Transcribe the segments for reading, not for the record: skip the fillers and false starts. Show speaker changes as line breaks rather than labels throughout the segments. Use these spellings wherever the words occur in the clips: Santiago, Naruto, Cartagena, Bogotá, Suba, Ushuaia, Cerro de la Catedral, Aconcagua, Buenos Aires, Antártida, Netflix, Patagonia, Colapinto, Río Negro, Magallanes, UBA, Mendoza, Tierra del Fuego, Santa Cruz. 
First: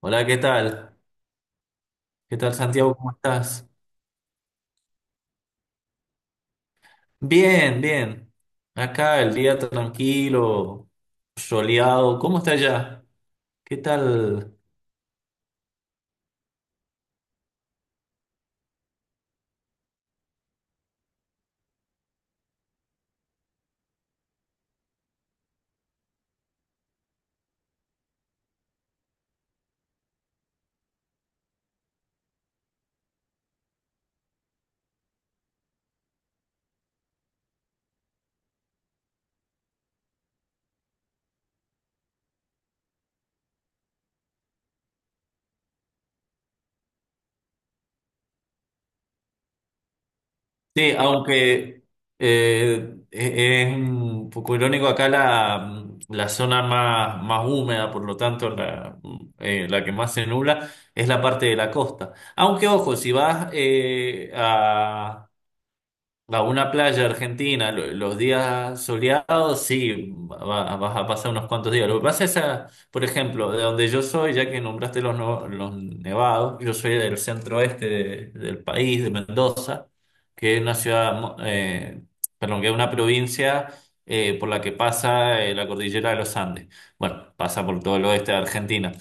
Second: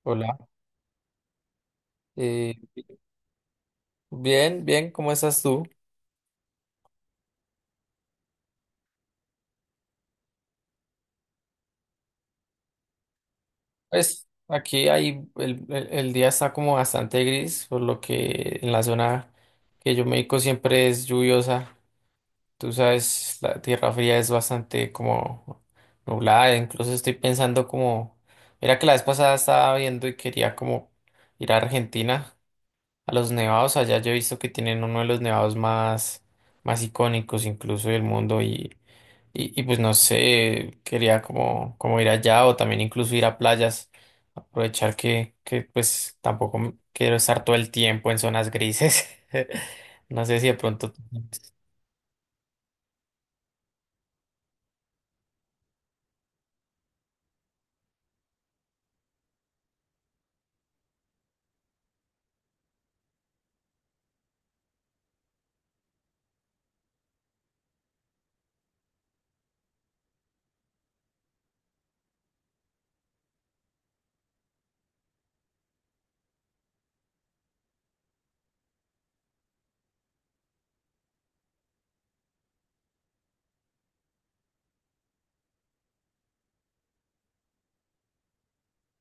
Hola, ¿qué
Hola,
tal? ¿Qué
eh,
tal, Santiago? ¿Cómo estás?
bien, bien, ¿cómo estás tú?
Bien, bien. Acá el día tranquilo, soleado. ¿Cómo está allá? ¿Qué
Pues
tal?
aquí hay, el día está como bastante gris, por lo que en la zona que yo me dedico siempre es lluviosa. Tú sabes, la tierra fría es bastante como nublada, incluso estoy pensando mira que la vez pasada estaba viendo y quería como ir a Argentina, a los nevados allá, yo he visto que tienen uno de los nevados más, más icónicos incluso del mundo. Y pues no sé, quería como, como ir allá o también incluso ir a playas, aprovechar que pues tampoco me- quiero estar todo el tiempo en zonas grises. No sé si de pronto
Sí,
tú tienes-
aunque es un poco irónico acá la zona más, más húmeda, por lo tanto la que más se nubla es la parte de la costa. Aunque ojo, si vas a una playa argentina, los días soleados, sí, vas a pasar unos cuantos días. Lo que pasa es, por ejemplo, de donde yo soy, ya que nombraste los, no- los nevados, yo soy del centro oeste del país, de Mendoza, que es una ciudad, perdón, que es una provincia por la que pasa la cordillera de los Andes. Bueno, pasa por todo el oeste de Argentina.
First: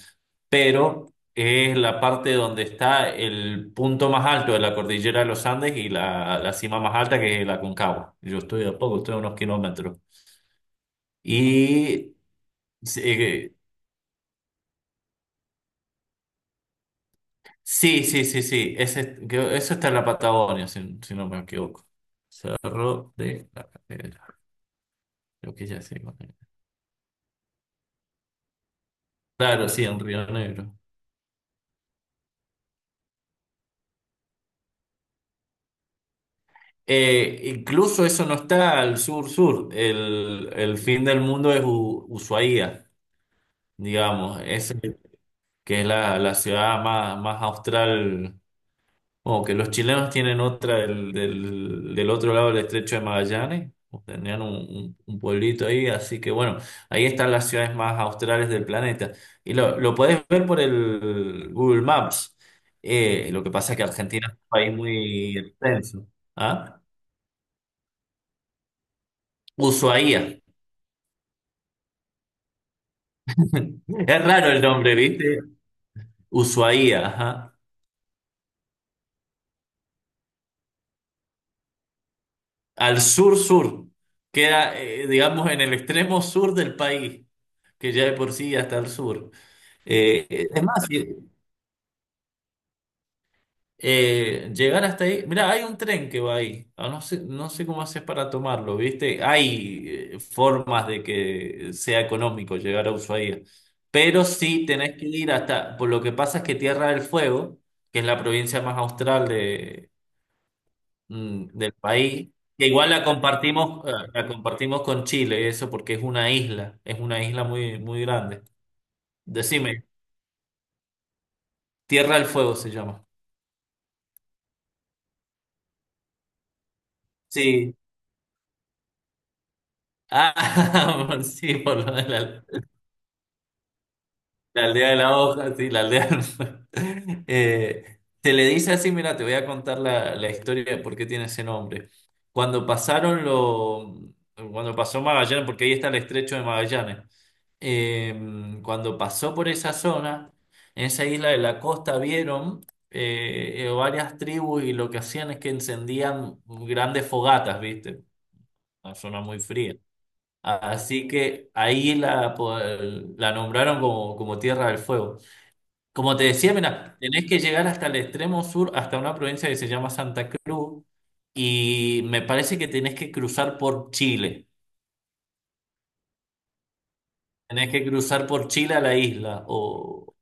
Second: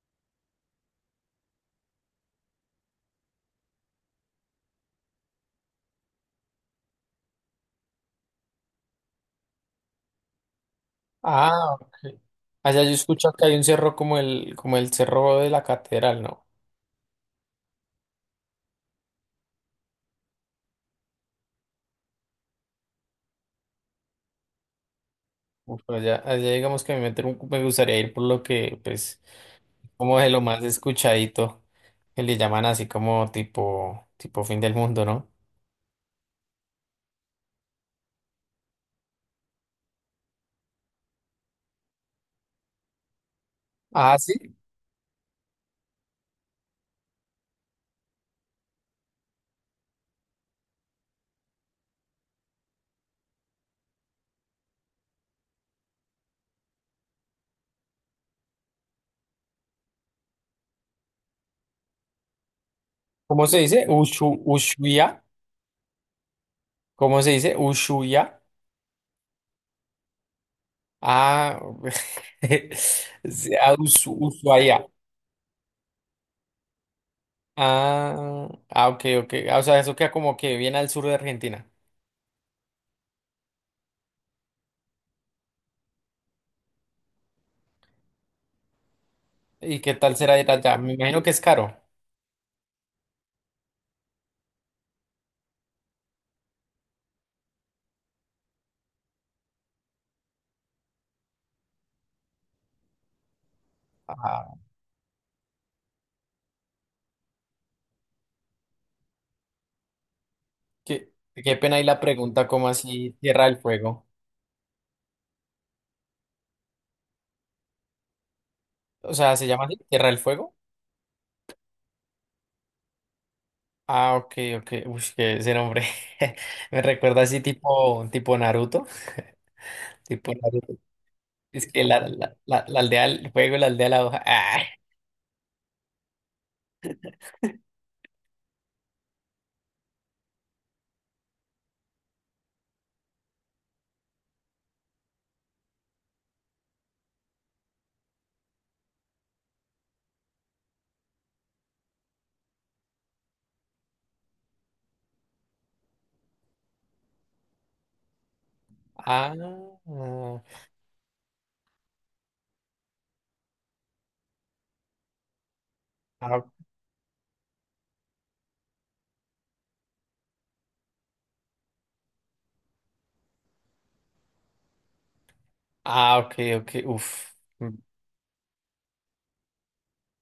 Pero es la parte donde está el punto más alto de la cordillera de los Andes y la cima más alta, que es la Aconcagua. Yo estoy a poco, estoy a unos kilómetros.
Ah, ok.
Y
Allá yo
sí,
escucho que hay un cerro como el cerro de la Catedral, ¿no?
sí, sí, sí, sí, ese, eso está en la Patagonia, si, si no me equivoco. Cerro de la Catedral, creo que
Uf,
ya sé
allá,
cuál es.
allá digamos que me, meter un- me gustaría ir por lo que, pues,
Claro, sí, en
como
Río
de lo más
Negro.
escuchadito, que le llaman así como tipo, tipo fin del mundo, ¿no?
Incluso eso no está al sur-sur. El fin del mundo es Ushuaia,
Ah, sí.
digamos. Es que es la, la ciudad más, más austral, o que los chilenos tienen otra del otro lado del estrecho de Magallanes, o tenían un pueblito ahí, así que bueno, ahí están las ciudades más australes del planeta. Y lo podés ver por el Google Maps. Lo
¿Cómo
que
se
pasa es que
dice?
Argentina es
Ushu,
un país
Ushuaia.
muy extenso. ¿Ah?
¿Cómo se dice? Ushuaia.
Ushuaía.
Ah, sí, ah, Usu-
Es raro el
Ushuaia.
nombre, ¿viste? Ushuaía, ajá.
Ah, ah, ok, ok. Ah, o sea, eso queda como que bien al sur de Argentina.
Al sur-sur. Queda, digamos, en el extremo sur del país, que ya de por sí hasta el sur.
¿Y qué tal será ir
Es
allá?
más,
Me
si,
imagino que es caro.
llegar hasta ahí, mira, hay un tren que va ahí. Ah, no sé, no sé cómo haces para tomarlo, ¿viste? Hay formas de que sea económico llegar a Ushuaia, pero
Ah,
sí tenés que ir hasta, por lo que pasa es que Tierra del Fuego, que es la provincia más austral
qué, qué
del
pena ahí la
país,
pregunta, ¿cómo
que igual
así Tierra del Fuego?
la compartimos con Chile, eso porque es una isla muy, muy grande.
O sea, ¿se llama así?
Decime,
¿Tierra del Fuego?
Tierra del Fuego se llama.
Ah, ok, ok. Uy, que ese nombre me recuerda así
Sí.
tipo, tipo Naruto. Tipo Naruto.
Ah, sí,
Es
por
que
lo
la,
de
la,
la,
la, la aldea del fuego, la aldea de la hoja. Ah,
la aldea de la hoja, sí, la aldea. Se le dice así, mira, te voy a contar la historia de por qué tiene ese nombre. Cuando pasaron lo, Cuando pasó Magallanes, porque ahí está el estrecho de Magallanes, eh, cuando pasó por esa zona, en esa isla de la costa vieron varias tribus, y lo que hacían es que encendían grandes fogatas, ¿viste? Una zona
ah.
muy fría. Así que ahí la, la nombraron como, como Tierra del Fuego. Como te
Ah,
decía, mira, tenés que llegar hasta el extremo sur, hasta una provincia que se llama Santa Cruz, y me parece que tenés que cruzar por Chile.
ah, ok, ok, uf.
Tenés
Mm.
que cruzar por Chile a la isla. O...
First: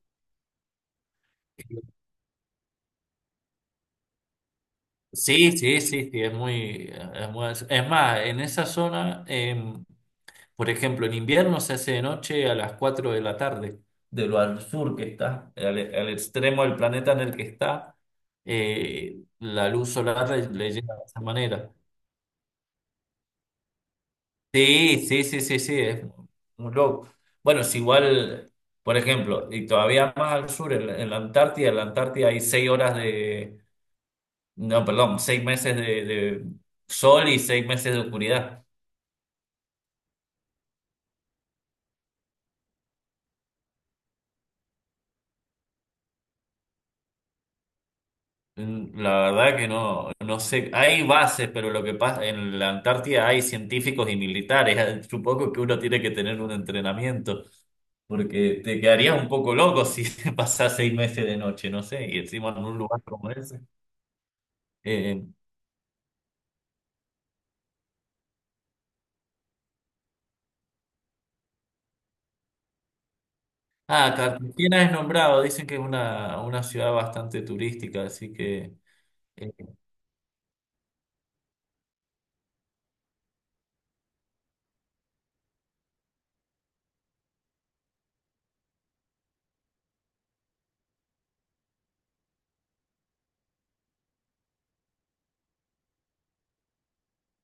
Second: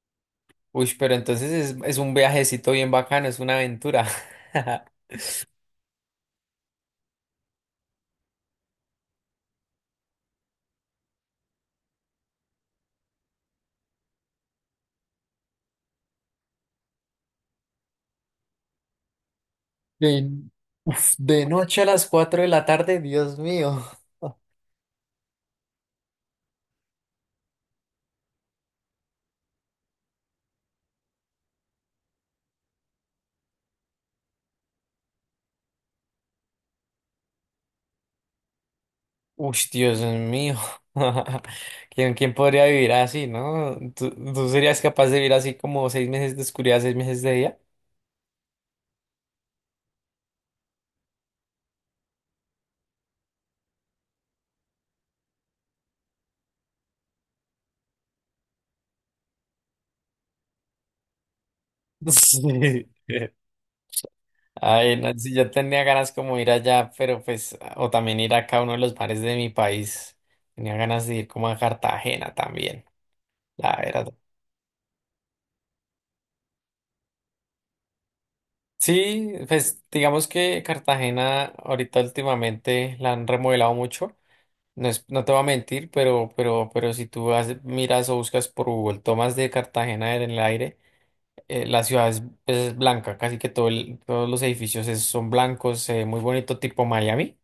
Uy, pero entonces es un viajecito bien bacano, es una aventura.
sí, sí, sí, sí, es muy, es más, en esa zona. Por ejemplo, en invierno se hace de noche a las 4 de la tarde, de lo al sur que está, al extremo del planeta en el que está, la luz
De,
solar le llega de
uf,
esa
de
manera.
noche a las 4 de la tarde, Dios mío.
Sí, sí, sí, sí, sí, es un loco. Bueno, es igual, por ejemplo, y todavía más al sur, en la Antártida hay 6 horas de, no, perdón, 6 meses de sol y 6 meses de oscuridad.
Uy, Dios mío. ¿Quién, quién podría vivir así, no? ¿Tú, tú serías capaz de vivir así como 6 meses de oscuridad, 6 meses de día?
Mm, la verdad que no, no sé, hay bases, pero lo que pasa en la Antártida hay científicos y militares. Supongo que uno tiene que tener un entrenamiento, porque te quedarías un poco loco si pasas 6 meses de noche, no sé, y encima en un
Sí.
lugar como ese.
Ay, no,
Eh,
sí, yo tenía ganas como ir allá, pero pues, o también ir acá a uno de los bares de mi país. Tenía ganas de ir como a Cartagena también, la verdad.
Cartagena es nombrado, dicen que es una ciudad bastante turística, así que
Sí,
eh,
pues digamos que Cartagena ahorita últimamente la han remodelado mucho. No es, no te voy a mentir, pero, pero si tú vas- miras o buscas por Google tomas de Cartagena en el aire, la ciudad es, pues, es blanca, casi que todo el- todos los edificios es- son blancos, muy bonito, tipo Miami.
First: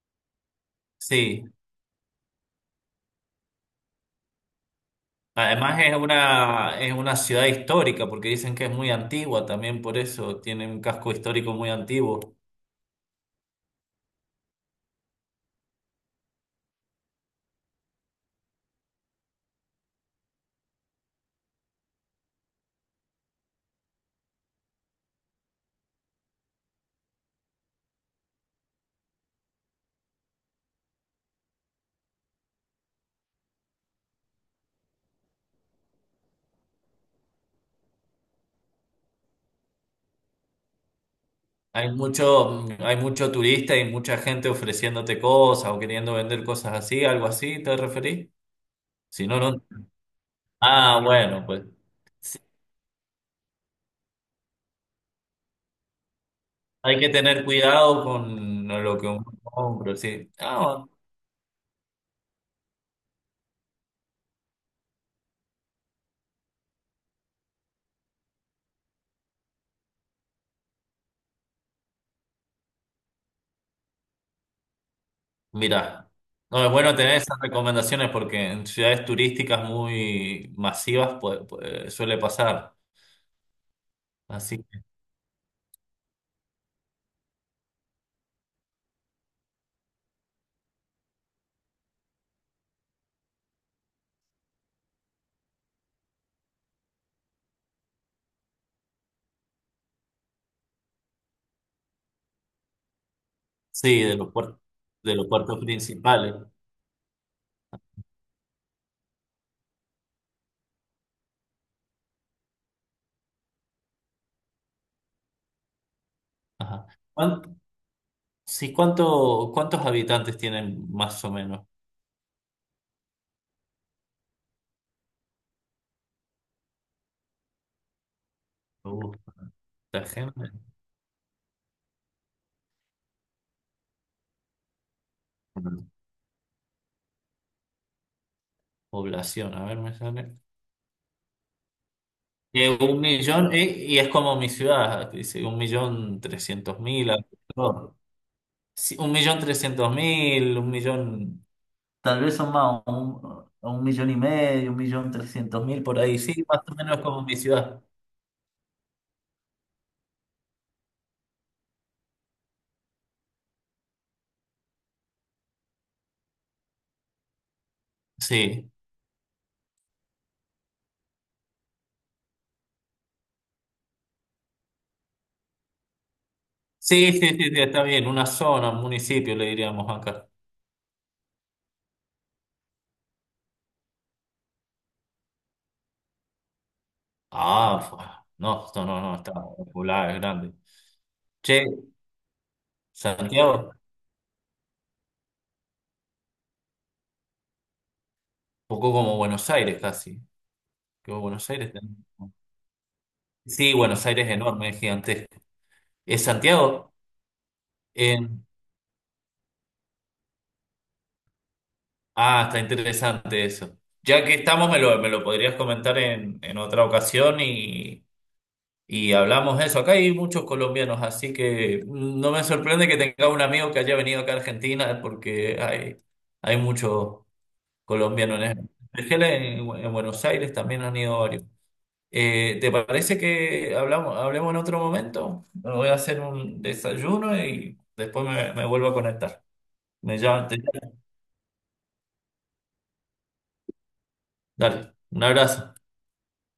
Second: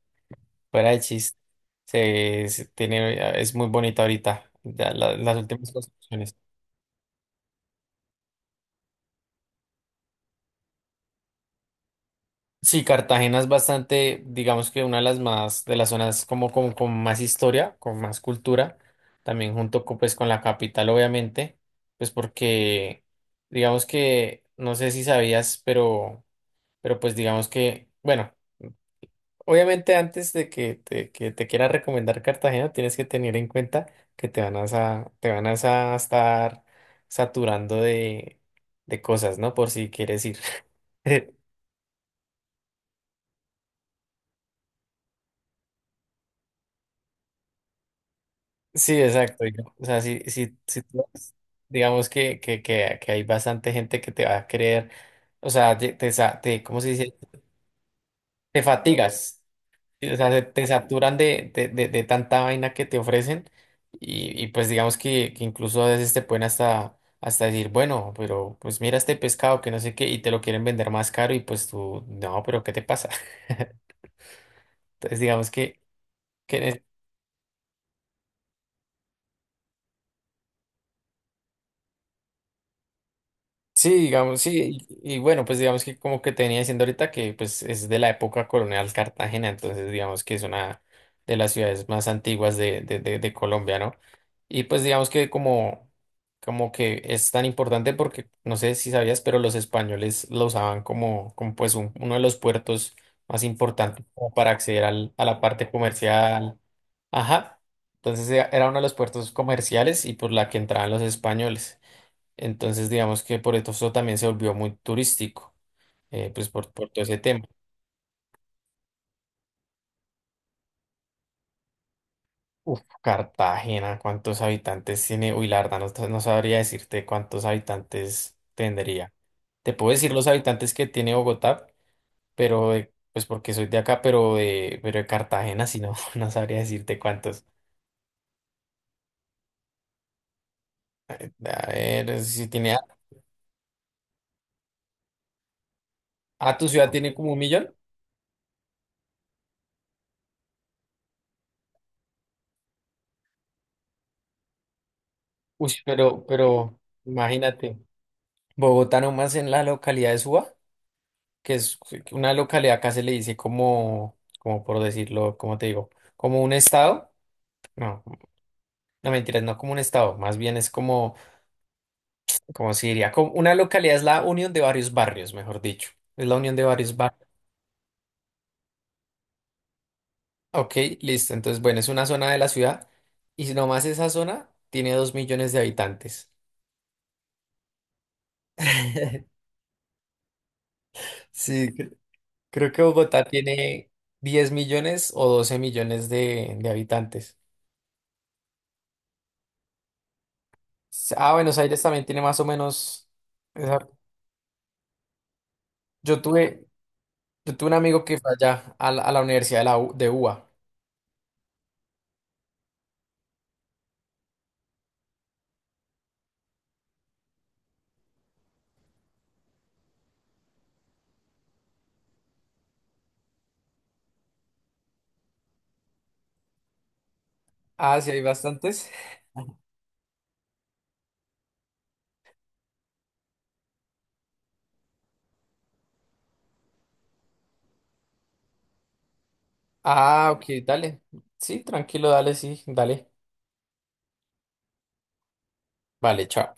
Fuera de chiste,
sí.
se tiene, es muy bonita ahorita, ya la- las últimas
Además
construcciones.
es una ciudad histórica, porque dicen que es muy antigua también, por eso tiene un casco histórico muy antiguo.
Sí, Cartagena es bastante, digamos que una de las más, de las zonas como, como con más historia, con más cultura, también junto con, pues, con la capital, obviamente, pues porque, digamos que, no sé si sabías, pero pues digamos que, bueno. Obviamente antes de que te quiera recomendar Cartagena, tienes que tener en cuenta que te van a, sa- te van a sa- estar saturando de cosas, ¿no? Por si quieres ir.
Hay mucho turista y mucha gente ofreciéndote cosas o queriendo vender cosas así, algo así, ¿te referís?
Sí,
Si no,
exacto.
no.
Yo- o sea, si tú
Ah,
vas,
bueno, pues
digamos
sí,
que hay bastante gente que te va a querer, o sea, te, sa- te- ¿cómo se
hay que
dice?
tener cuidado
Te
con lo que uno
fatigas.
compra,
O
sí.
sea, se- te
Ah,
saturan de tanta vaina que te ofrecen y pues digamos que incluso a veces te pueden hasta, hasta decir, bueno, pero pues mira este pescado que no sé qué y te lo quieren vender más caro y pues tú, no, pero ¿qué te pasa? Entonces digamos
mira,
que
no, es
en...
bueno tener esas recomendaciones porque en ciudades turísticas muy masivas pues, pues, suele pasar.
Sí, digamos,
Así
sí,
que
y bueno, pues digamos que como que te venía diciendo ahorita que pues es de la época colonial Cartagena, entonces digamos que es una de las ciudades más antiguas de Colombia, ¿no? Y pues digamos que como, como que es tan importante porque no sé si sabías, pero los españoles lo usaban como, como pues un- uno de los puertos más
sí,
importantes como para acceder al,
de
a
los
la
puertos
parte
principales.
comercial. Ajá, entonces era uno de los puertos comerciales y por la que entraban los españoles. Entonces, digamos que por eso también se volvió muy turístico, pues
Ajá.
por todo ese tema.
¿Cuán- sí, cuánto, ¿cuántos habitantes tienen más o menos?
Uf, Cartagena, ¿cuántos habitantes tiene? Uy, la verdad, no, sa- no sabría decirte cuántos habitantes
Uh.
tendría. Te puedo decir los
Cartagena,
habitantes que tiene Bogotá, pero pues porque soy de acá, pero de Cartagena, si no, no sabría decirte cuántos.
población, a ver, me sale.
A ver, si
Que
tiene... a-
un millón, y es como mi ciudad, que dice un millón
Ah, tu
trescientos
ciudad
mil,
tiene como 1 millón.
alrededor. Sí, 1.300.000, un millón, tal vez son más, un millón y medio, un millón trescientos
Uy,
mil, por ahí, sí, más o
pero
menos como mi
imagínate,
ciudad.
Bogotá nomás en la localidad de Suba, que es una localidad, acá se le dice como, como por decirlo, como te digo, como un estado. No,
Sí,
no mentiras, no como un estado, más bien es como, como se diría, como una localidad es la unión de varios barrios, mejor dicho, es la unión de varios
sí, sí,
barrios.
sí, sí, está bien, una zona, un municipio, le diríamos acá.
Ok, listo, entonces bueno, es una zona de la ciudad y si nomás esa zona tiene 2 millones de habitantes.
Ah, no, no, no, no, está popular, es grande. Che,
Sí, cre- creo que Bogotá
Santiago, un
tiene 10 millones o 12 millones de habitantes.
poco como Buenos Aires casi. Que
Ah,
Buenos
Buenos
Aires
Aires
también.
también tiene más o menos.
Sí, Buenos Aires es enorme, es gigantesco.
Yo
¿Es
tuve,
Santiago?
yo tuve un amigo que fue
En-
allá a la Universidad de, la U- de UBA.
Ah, está interesante eso. Ya que estamos, me lo podrías comentar en otra ocasión y hablamos de eso. Acá hay muchos colombianos, así que no me sorprende que tenga un amigo que haya venido acá a Argentina, porque hay muchos
Ah, sí, hay
colombianos
bastantes.
en Buenos Aires también han ido varios. ¿Te parece que hablamos, hablemos en otro momento? Me voy a hacer un desayuno y después me, me vuelvo a conectar. Me
Ah, ok,
llama- te-
dale. Sí, tranquilo, dale, sí, dale.
Dale, un abrazo.
Vale, chao.